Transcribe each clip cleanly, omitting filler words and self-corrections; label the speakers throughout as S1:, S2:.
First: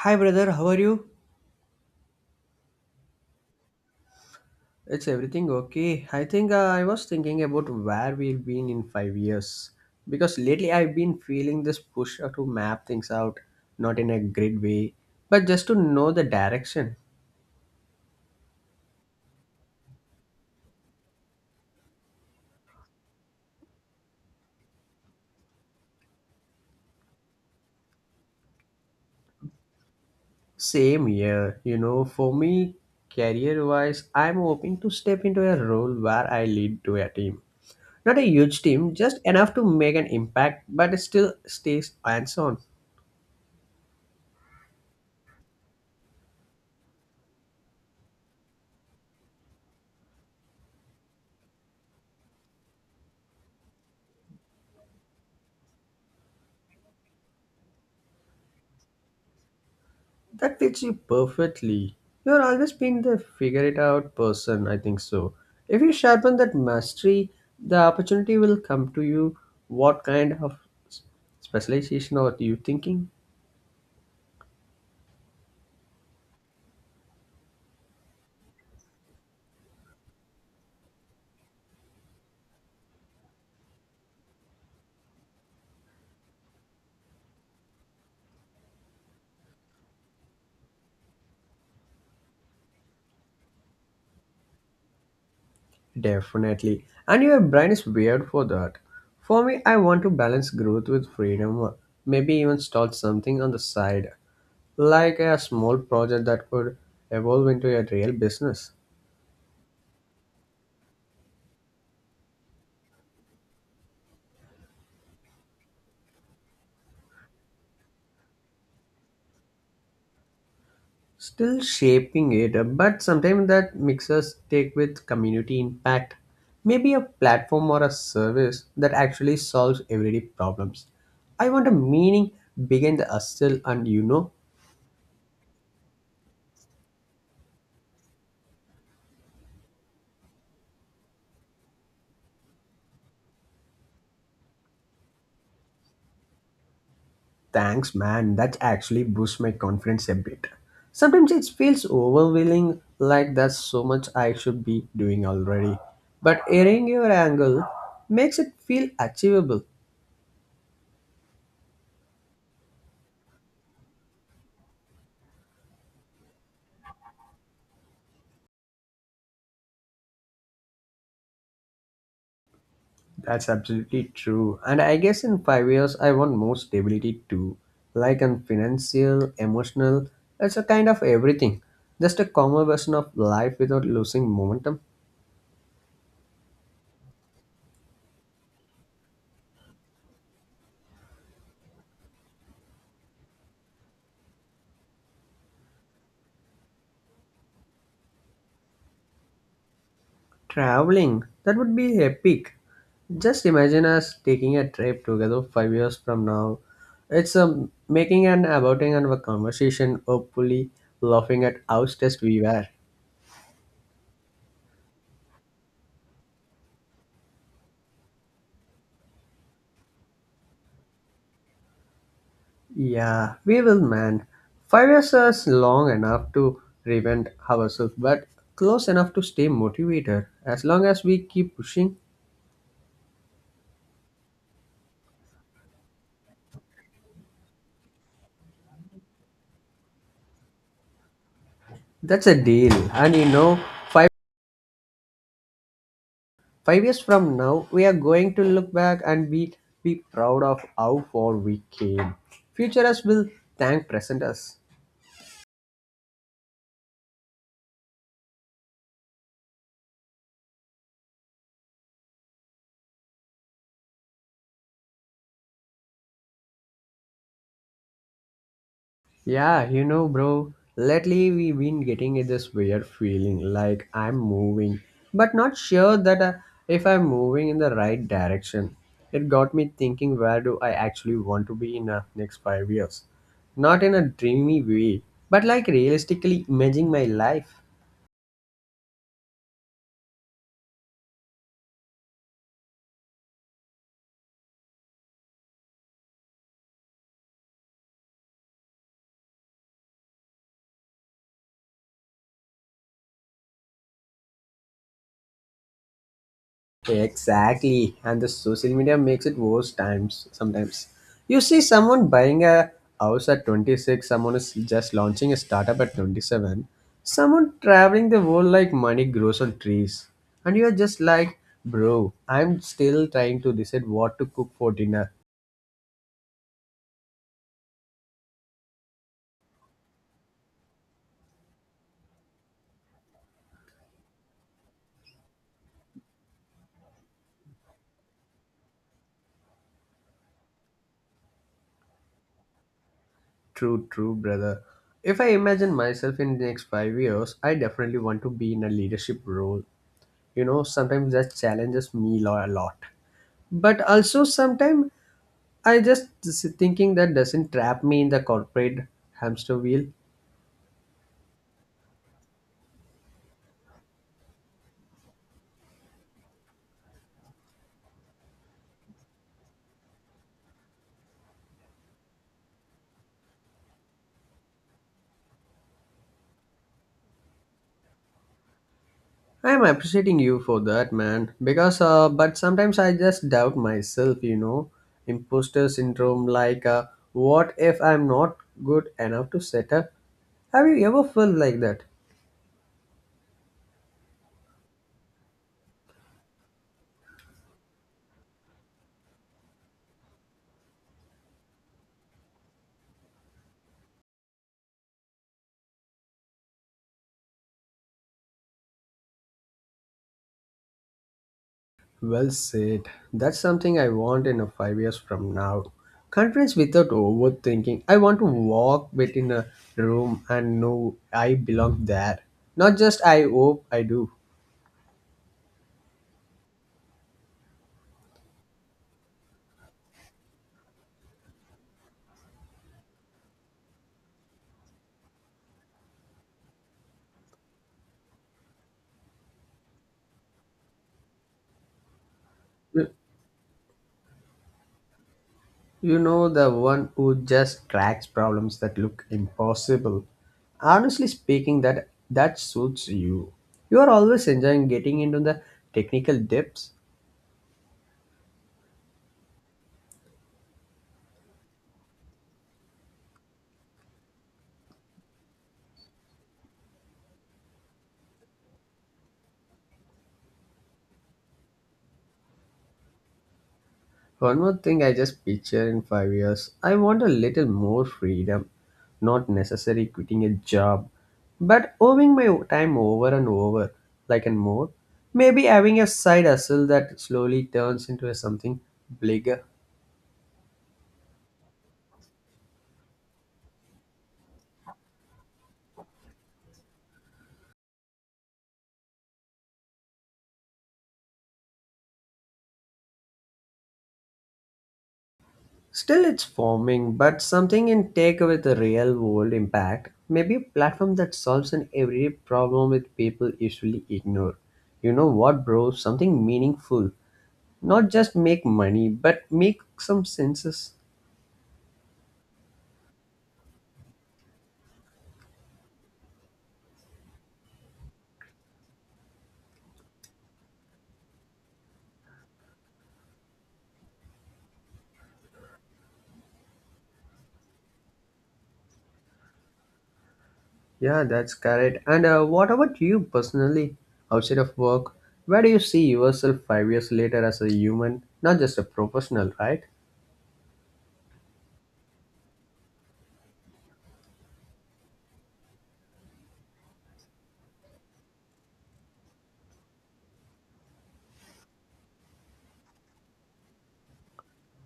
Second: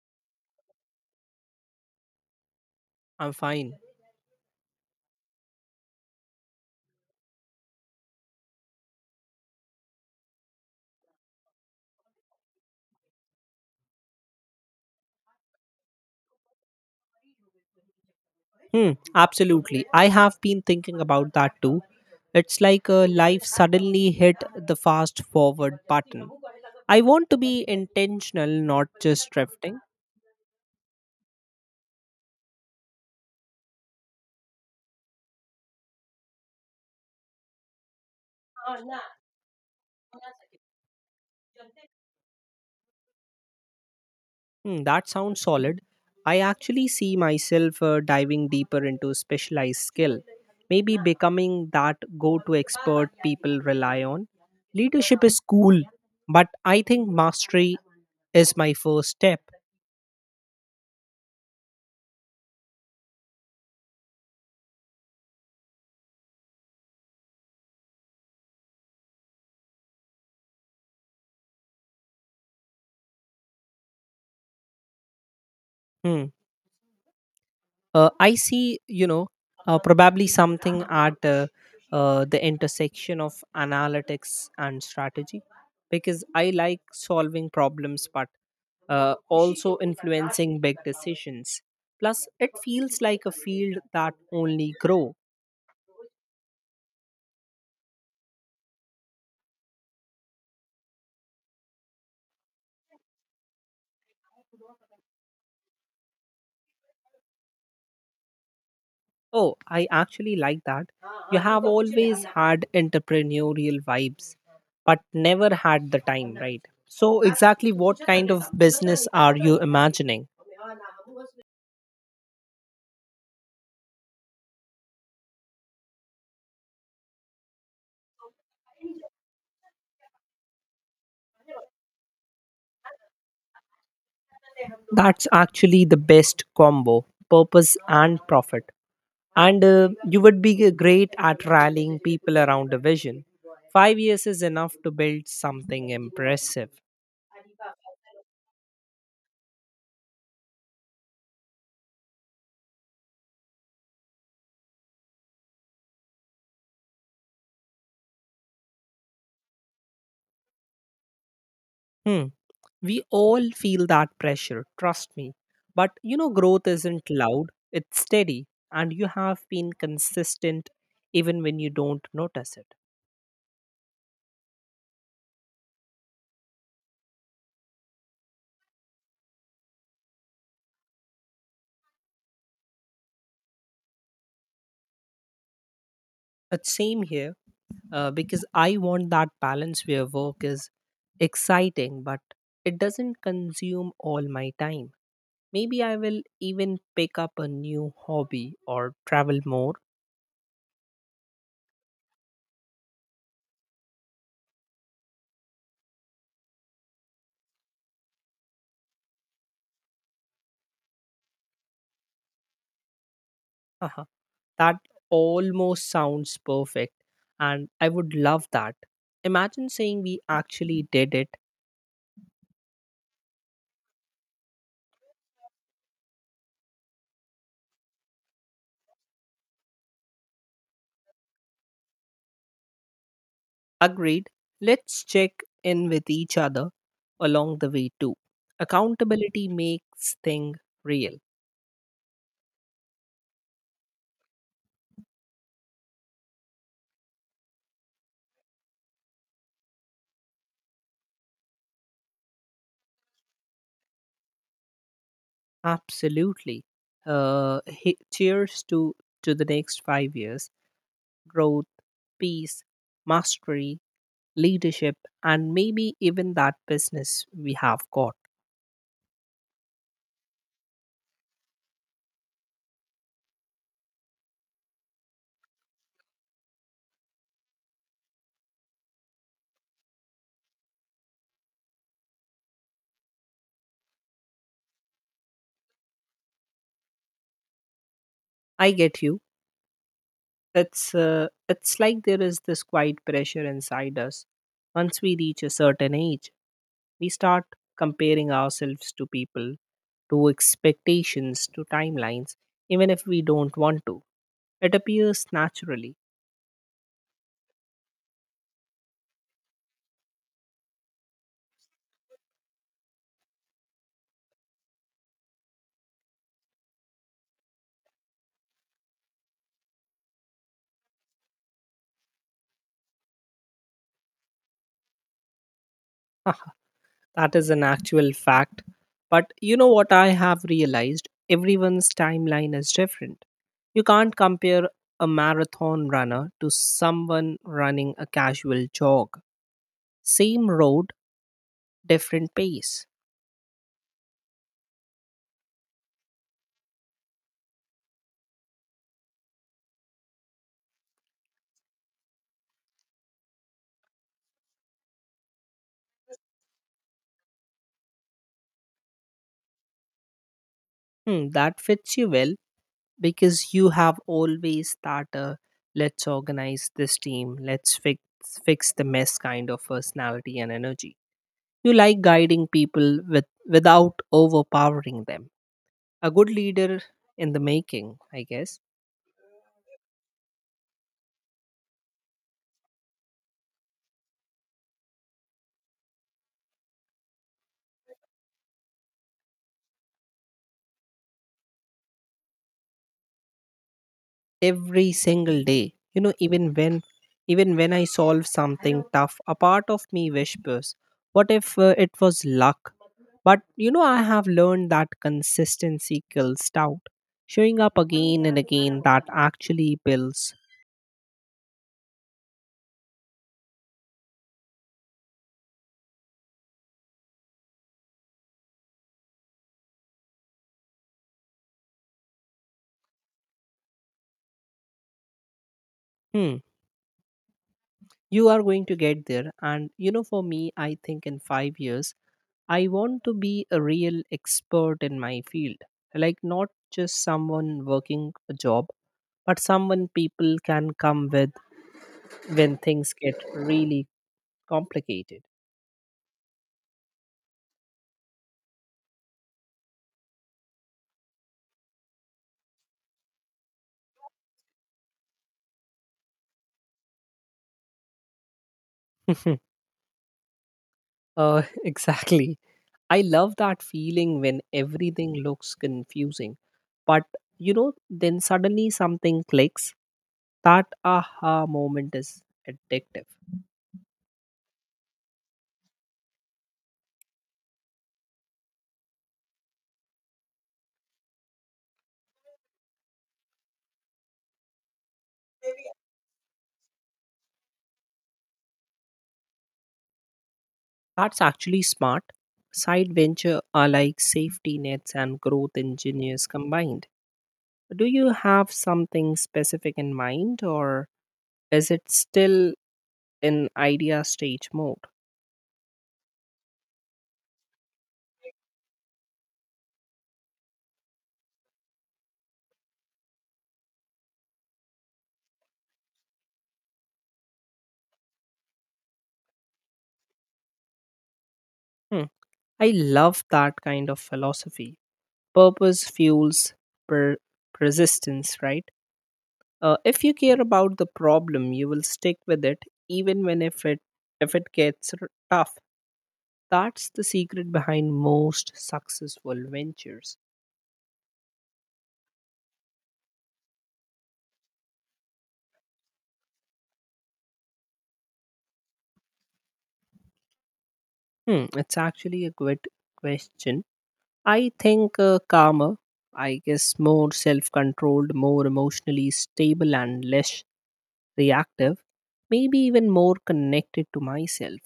S1: Hi brother, how are you?
S2: I'm fine.
S1: It's everything okay. I think I was thinking about where we've been in 5 years because lately I've been feeling this push to map things out, not in a grid way, but just to know the direction.
S2: Hmm, absolutely. I have been thinking about that too. It's like life suddenly hit the fast forward button. I want to be intentional, not just drifting.
S1: Same here, you know, for me, career wise, I'm hoping to step into a role where I lead to a team. Not a huge team, just enough to make an impact, but still stays hands on.
S2: Hmm, that sounds solid. I actually see myself diving deeper into specialized skill, maybe becoming that go to expert people rely on. Leadership is cool, but I think mastery is my first step.
S1: That fits you perfectly. You're always been the figure it out person, I think so. If you sharpen that mastery, the opportunity will come to you. What kind of s- specialization are you thinking?
S2: Hmm. I see probably something at the intersection of analytics and strategy because I like solving problems, but also influencing big decisions. Plus it feels like a field that only grow.
S1: Definitely. And your brain is weird for that. For me, I want to balance growth with freedom. Maybe even start something on the side, like a small project that could evolve into a real business.
S2: Oh, I actually like that. You have always had entrepreneurial vibes but never had the time, right? So exactly what kind of business are you imagining?
S1: Still shaping it but sometimes that mixers take with community impact, maybe a platform or a service that actually solves everyday problems. I want a meaning behind the hustle and you know
S2: That's actually the best combo, purpose and profit. And you would be great at rallying people around a vision. 5 years is enough to build something impressive.
S1: Thanks man, that actually boosts my confidence a bit. Sometimes it feels overwhelming, like that's so much I should be doing already, but hearing your angle makes it feel achievable.
S2: Hmm. We all feel that pressure, trust me. But you know, growth isn't loud, it's steady, and you have been consistent even when you don't notice it.
S1: That's absolutely true. And I guess in 5 years, I want more stability too. Like in financial, emotional, it's a kind of everything. Just a calmer version of life without losing momentum.
S2: It's same here. Because I want that balance where work is exciting, but it doesn't consume all my time. Maybe I will even pick up a new hobby or travel more.
S1: Traveling, that would be epic. Just imagine us taking a trip together 5 years from now. It's making an about and a conversation, hopefully laughing at how stressed we were.
S2: Haha, that almost sounds perfect, and I would love that. Imagine saying we actually did it.
S1: Yeah, we will, man. 5 years is long enough to reinvent ourselves, but close enough to stay motivated. As long as we keep pushing,
S2: Agreed. Let's check in with each other along the way, too. Accountability makes thing real.
S1: that's a deal. And you know, five five years from now, we are going to look back and be proud of how far we came. Future us will thank present us.
S2: Absolutely. Cheers to the next 5 years: growth, peace, mastery, leadership, and maybe even that business we have got.
S1: Yeah, you know, bro, lately we've been getting this weird feeling like I'm moving, but not sure that if I'm moving in the right direction. It got me thinking, where do I actually want to be in the next 5 years? Not in a dreamy way, but like realistically imaging my life.
S2: I get you. It's like there is this quiet pressure inside us. Once we reach a certain age, we start comparing ourselves to people, to expectations, to timelines, even if we don't want to. It appears naturally.
S1: Exactly. And the social media makes it worse times sometimes. You see someone buying a house at 26, someone is just launching a startup at 27, someone traveling the world like money grows on trees. And you're just like, bro, I'm still trying to decide what to cook for dinner.
S2: That is an actual fact. But you know what I have realized? Everyone's timeline is different. You can't compare a marathon runner to someone running a casual jog. Same road, different pace.
S1: True, true, brother. If I imagine myself in the next 5 years, I definitely want to be in a leadership role. You know, sometimes that challenges me a lot. But also sometimes I just thinking that doesn't trap me in the corporate hamster wheel.
S2: Hmm, that fits you well because you have always that let's organize this team, fix the mess kind of personality and energy. You like guiding people with, without overpowering them, a good leader in the making, I guess.
S1: I am appreciating you for that, man. Because, but sometimes I just doubt myself, you know, imposter syndrome. Like, what if I'm not good enough to set up? Have you ever felt like that?
S2: Every single day, you know, even when I solve something tough, a part of me whispers what if it was luck. But you know, I have learned that consistency kills doubt. Showing up again and again, that actually builds.
S1: Well said. That's something I want in a 5 years from now. Confidence without overthinking. I want to walk within a room and know I belong there. Not just I hope I do.
S2: Hmm, you are going to get there. And you know, for me, I think in 5 years I want to be a real expert in my field. Like not just someone working a job, but someone people can come with when things get really complicated.
S1: You know, the one who just cracks problems that look impossible. Honestly speaking, that suits you. You are always enjoying getting into the technical depths.
S2: Exactly. I love that feeling when everything looks confusing, but you know, then suddenly something clicks. That aha moment is addictive.
S1: One more thing I just picture in 5 years. I want a little more freedom. Not necessarily quitting a job, but owing my time over and over, like and more. Maybe having a side hustle that slowly turns into something bigger.
S2: That's actually smart. Side venture are like safety nets and growth engineers combined. Do you have something specific in mind, or is it still in idea stage mode?
S1: Still, it's forming, but something in tech with a real world impact. Maybe a platform that solves an everyday problem with people usually ignore. You know what, bro? Something meaningful. Not just make money, but make some senses.
S2: Hmm. I love that kind of philosophy. Purpose fuels per- persistence, right? If you care about the problem, you will stick with it even when if it gets tough. That's the secret behind most successful ventures.
S1: Yeah, that's correct. And what about you personally, outside of work? Where do you see yourself 5 years later as a human, not just a professional, right?
S2: Hmm, it's actually a good question. I think calmer, I guess, more self-controlled, more emotionally stable, and less reactive, maybe even more connected to myself.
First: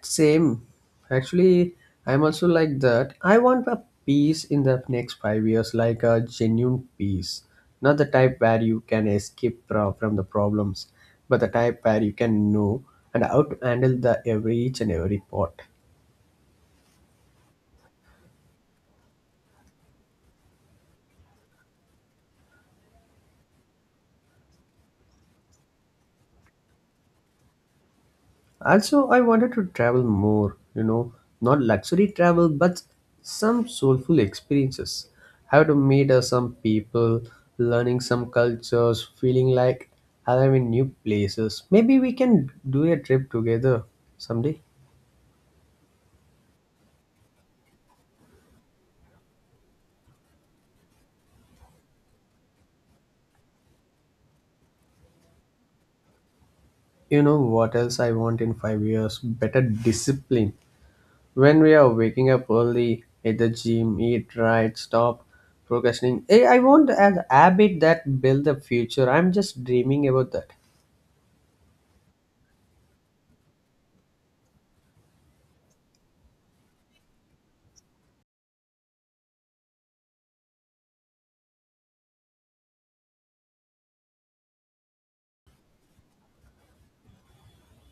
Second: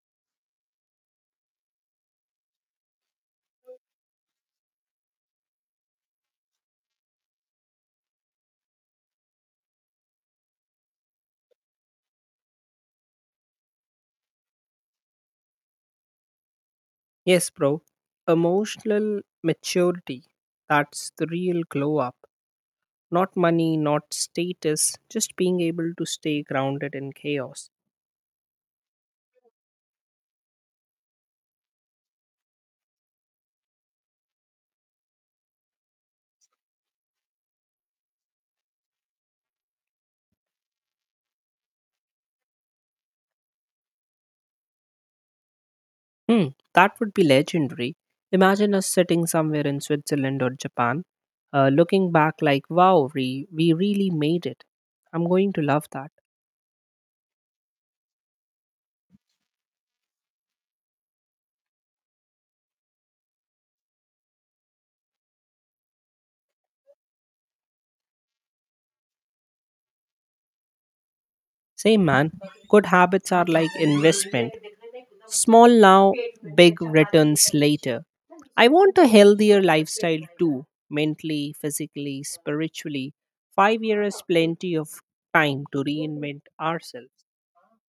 S1: Same. Actually, I'm also like that. I want a peace in the next 5 years, like a genuine peace. Not the type where you can escape from the problems, but the type where you can know and how to handle the every each and every part.
S2: Yes, bro, emotional maturity. That's the real glow up. Not money, not status, just being able to stay grounded in chaos.
S1: Also, I wanted to travel more, you know, not luxury travel, but some soulful experiences. How to meet some people, learning some cultures, feeling like I'm in new places. Maybe we can do a trip together someday.
S2: Hmm, that would be legendary. Imagine us sitting somewhere in Switzerland or Japan, looking back like, wow, we really made it. I'm going to love that.
S1: You know what else I want in 5 years? Better discipline. When we are waking up early, at the gym, eat right, stop procrastinating. Eh, I want an habit that build the future. I'm just dreaming about that.
S2: Same man, good habits are like investment. Small now, big returns later. I want a healthier lifestyle too, mentally, physically, spiritually. 5 years is plenty of time to reinvent ourselves.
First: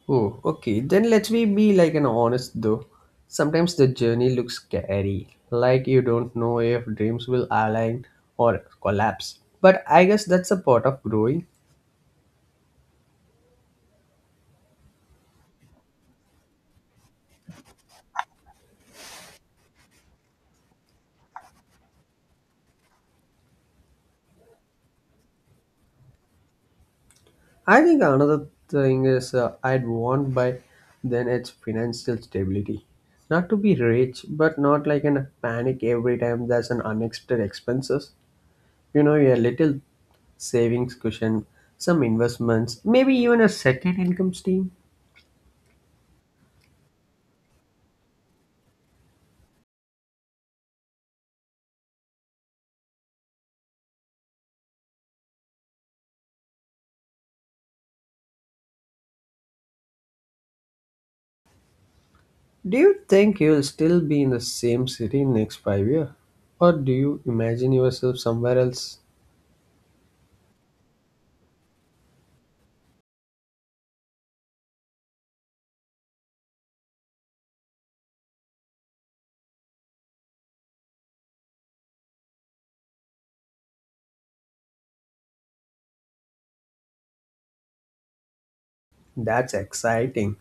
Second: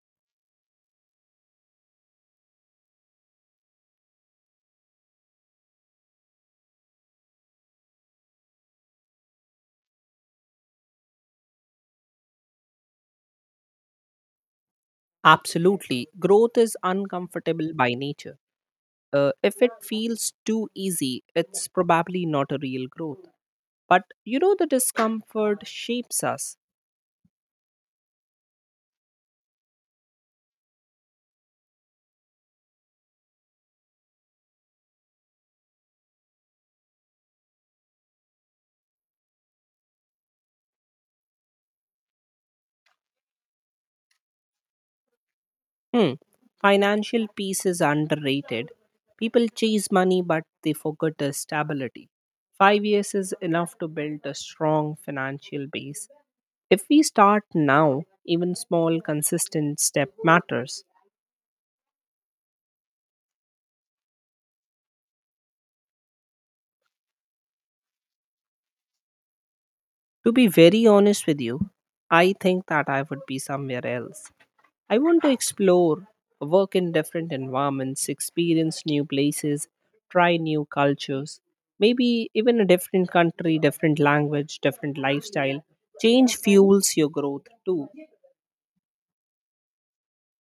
S1: Oh, okay. Then let me be like an honest though. Sometimes the journey looks scary, like you don't know if dreams will align or collapse. But I guess that's a part of growing.
S2: Absolutely. Growth is uncomfortable by nature. If it feels too easy, it's probably not a real growth. But you know, the discomfort shapes us.
S1: I think another thing is I'd want by then it's financial stability. Not to be rich, but not like in a panic every time there's an unexpected expenses. You know, your little savings cushion, some investments, maybe even a second income stream.
S2: Hmm. Financial peace is underrated. People chase money, but they forget the stability. 5 years is enough to build a strong financial base. If we start now, even small, consistent step matters.
S1: Do you think you'll still be in the same city next 5 year, or do you imagine yourself somewhere else?
S2: To be very honest with you, I think that I would be somewhere else. I want to explore, work in different environments, experience new places, try new cultures, maybe even a different country, different language, different lifestyle. Change fuels your growth too.
S1: That's exciting.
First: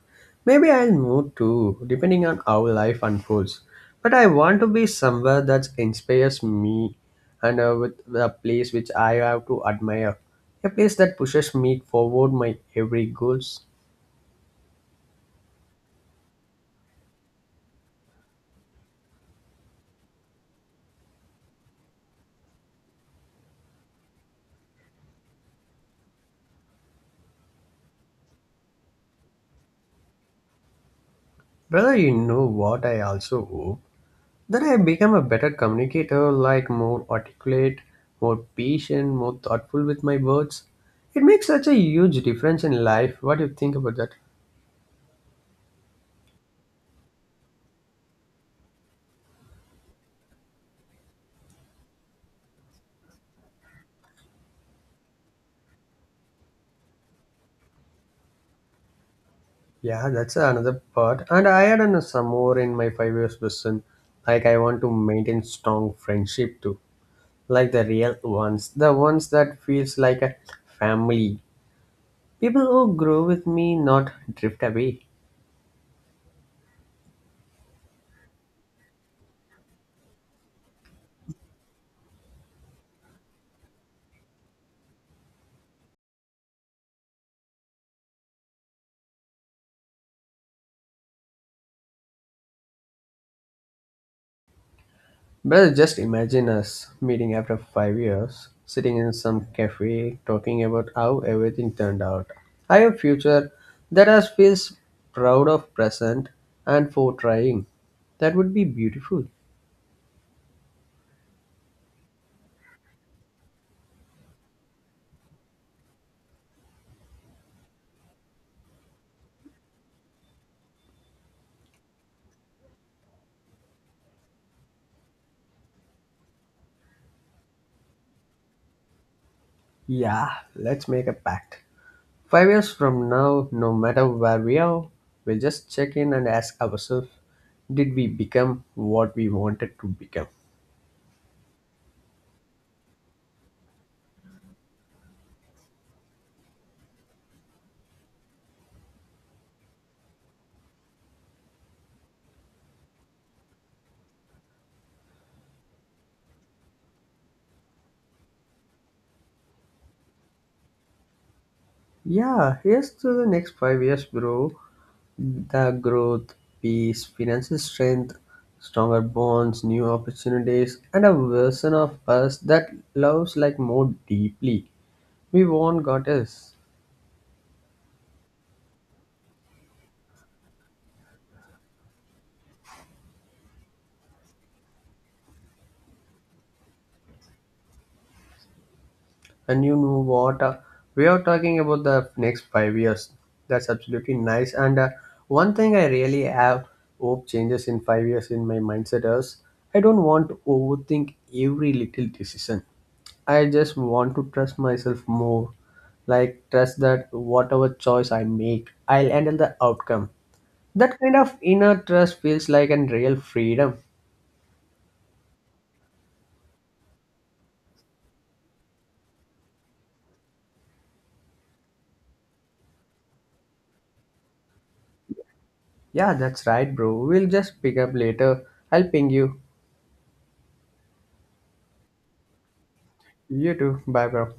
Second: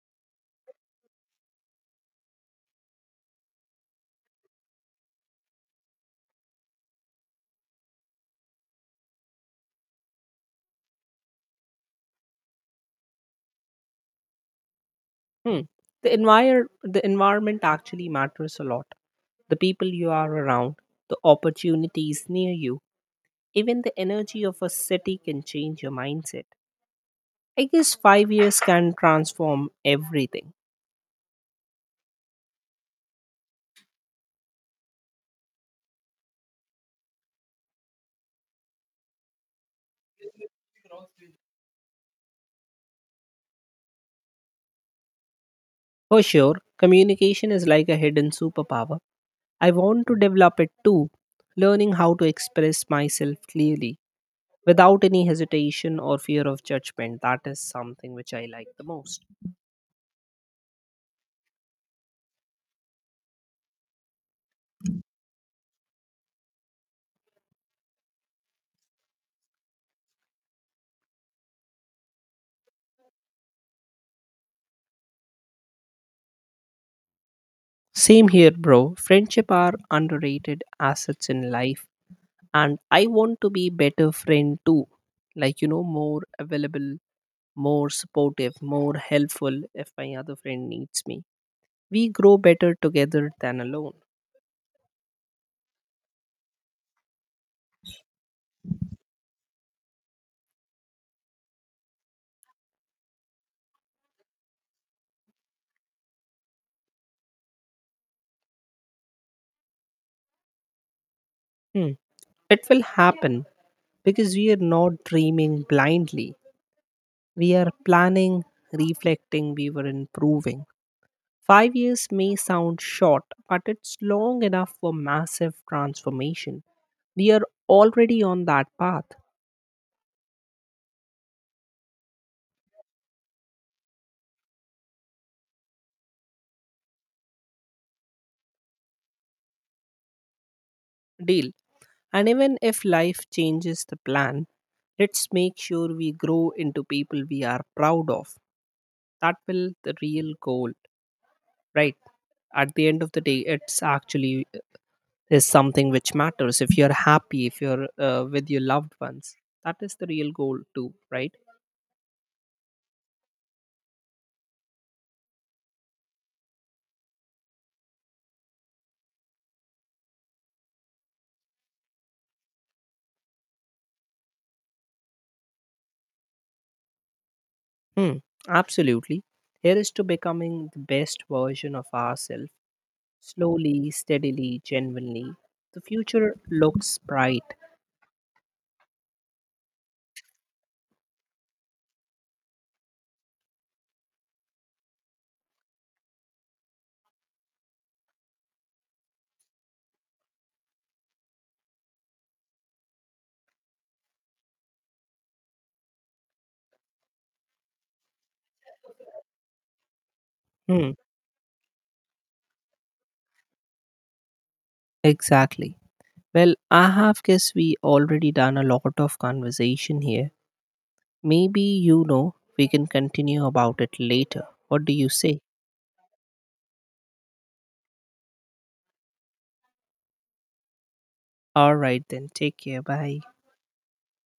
S1: Maybe I'll move too, depending on how life unfolds. But I want to be somewhere that inspires me and with a place which I have to admire. A place that pushes me forward my every goals.
S2: Hmm. The environment actually matters a lot. The people you are around, the opportunities near you, even the energy of a city can change your mindset. I guess 5 years can transform everything.
S1: Brother, you know what I also hope? Then I become a better communicator, like more articulate, more patient, more thoughtful with my words. It makes such a huge difference in life. What do you think about that?
S2: For sure, communication is like a hidden superpower. I want to develop it too, learning how to express myself clearly without any hesitation or fear of judgment. That is something which I like the most.
S1: Yeah, that's another part. And I had an, some more in my 5 years vision. Like I want to maintain strong friendship too. Like the real ones. The ones that feels like a family. People who grow with me not drift away.
S2: Same here, bro. Friendship are underrated assets in life, and I want to be better friend too. Like you know, more available, more supportive, more helpful if my other friend needs me. We grow better together than alone.
S1: Well, just imagine us meeting after 5 years, sitting in some cafe, talking about how everything turned out. I have future that us feels proud of present and for trying. That would be beautiful.
S2: Hmm. It will happen because we are not dreaming blindly. We are planning, reflecting, we were improving. 5 years may sound short, but it's long enough for massive transformation. We are already on that path.
S1: Yeah, let's make a pact. 5 years from now, no matter where we are, we'll just check in and ask ourselves, did we become what we wanted to become?
S2: Deal. And even if life changes the plan, let's make sure we grow into people we are proud of. That will the real goal, right? At the end of the day, it's actually is something which matters, if you're happy, if you're with your loved ones, that is the real goal too, right?
S1: Yeah, here's to the next 5 years, bro. The growth, peace, financial strength, stronger bonds, new opportunities, and a version of us that loves like more deeply. We want goddess.
S2: Hmm, absolutely. Here is to becoming the best version of ourselves, slowly, steadily, genuinely. The future looks bright.
S1: And you know what? We are talking about the next 5 years. That's absolutely nice. And one thing I really have hope changes in 5 years in my mindset is I don't want to overthink every little decision. I just want to trust myself more. Like, trust that whatever choice I make, I'll handle the outcome.
S2: Hmm,
S1: That kind of inner trust feels like a real freedom.
S2: exactly. Well, I have guess we already done a lot of conversation here. Maybe, you know, we can continue about it later. What do you say?
S1: Yeah, that's right, bro. We'll just pick up later. I'll ping you.
S2: All right then, take care, bye.
S1: You too. Bye, bro.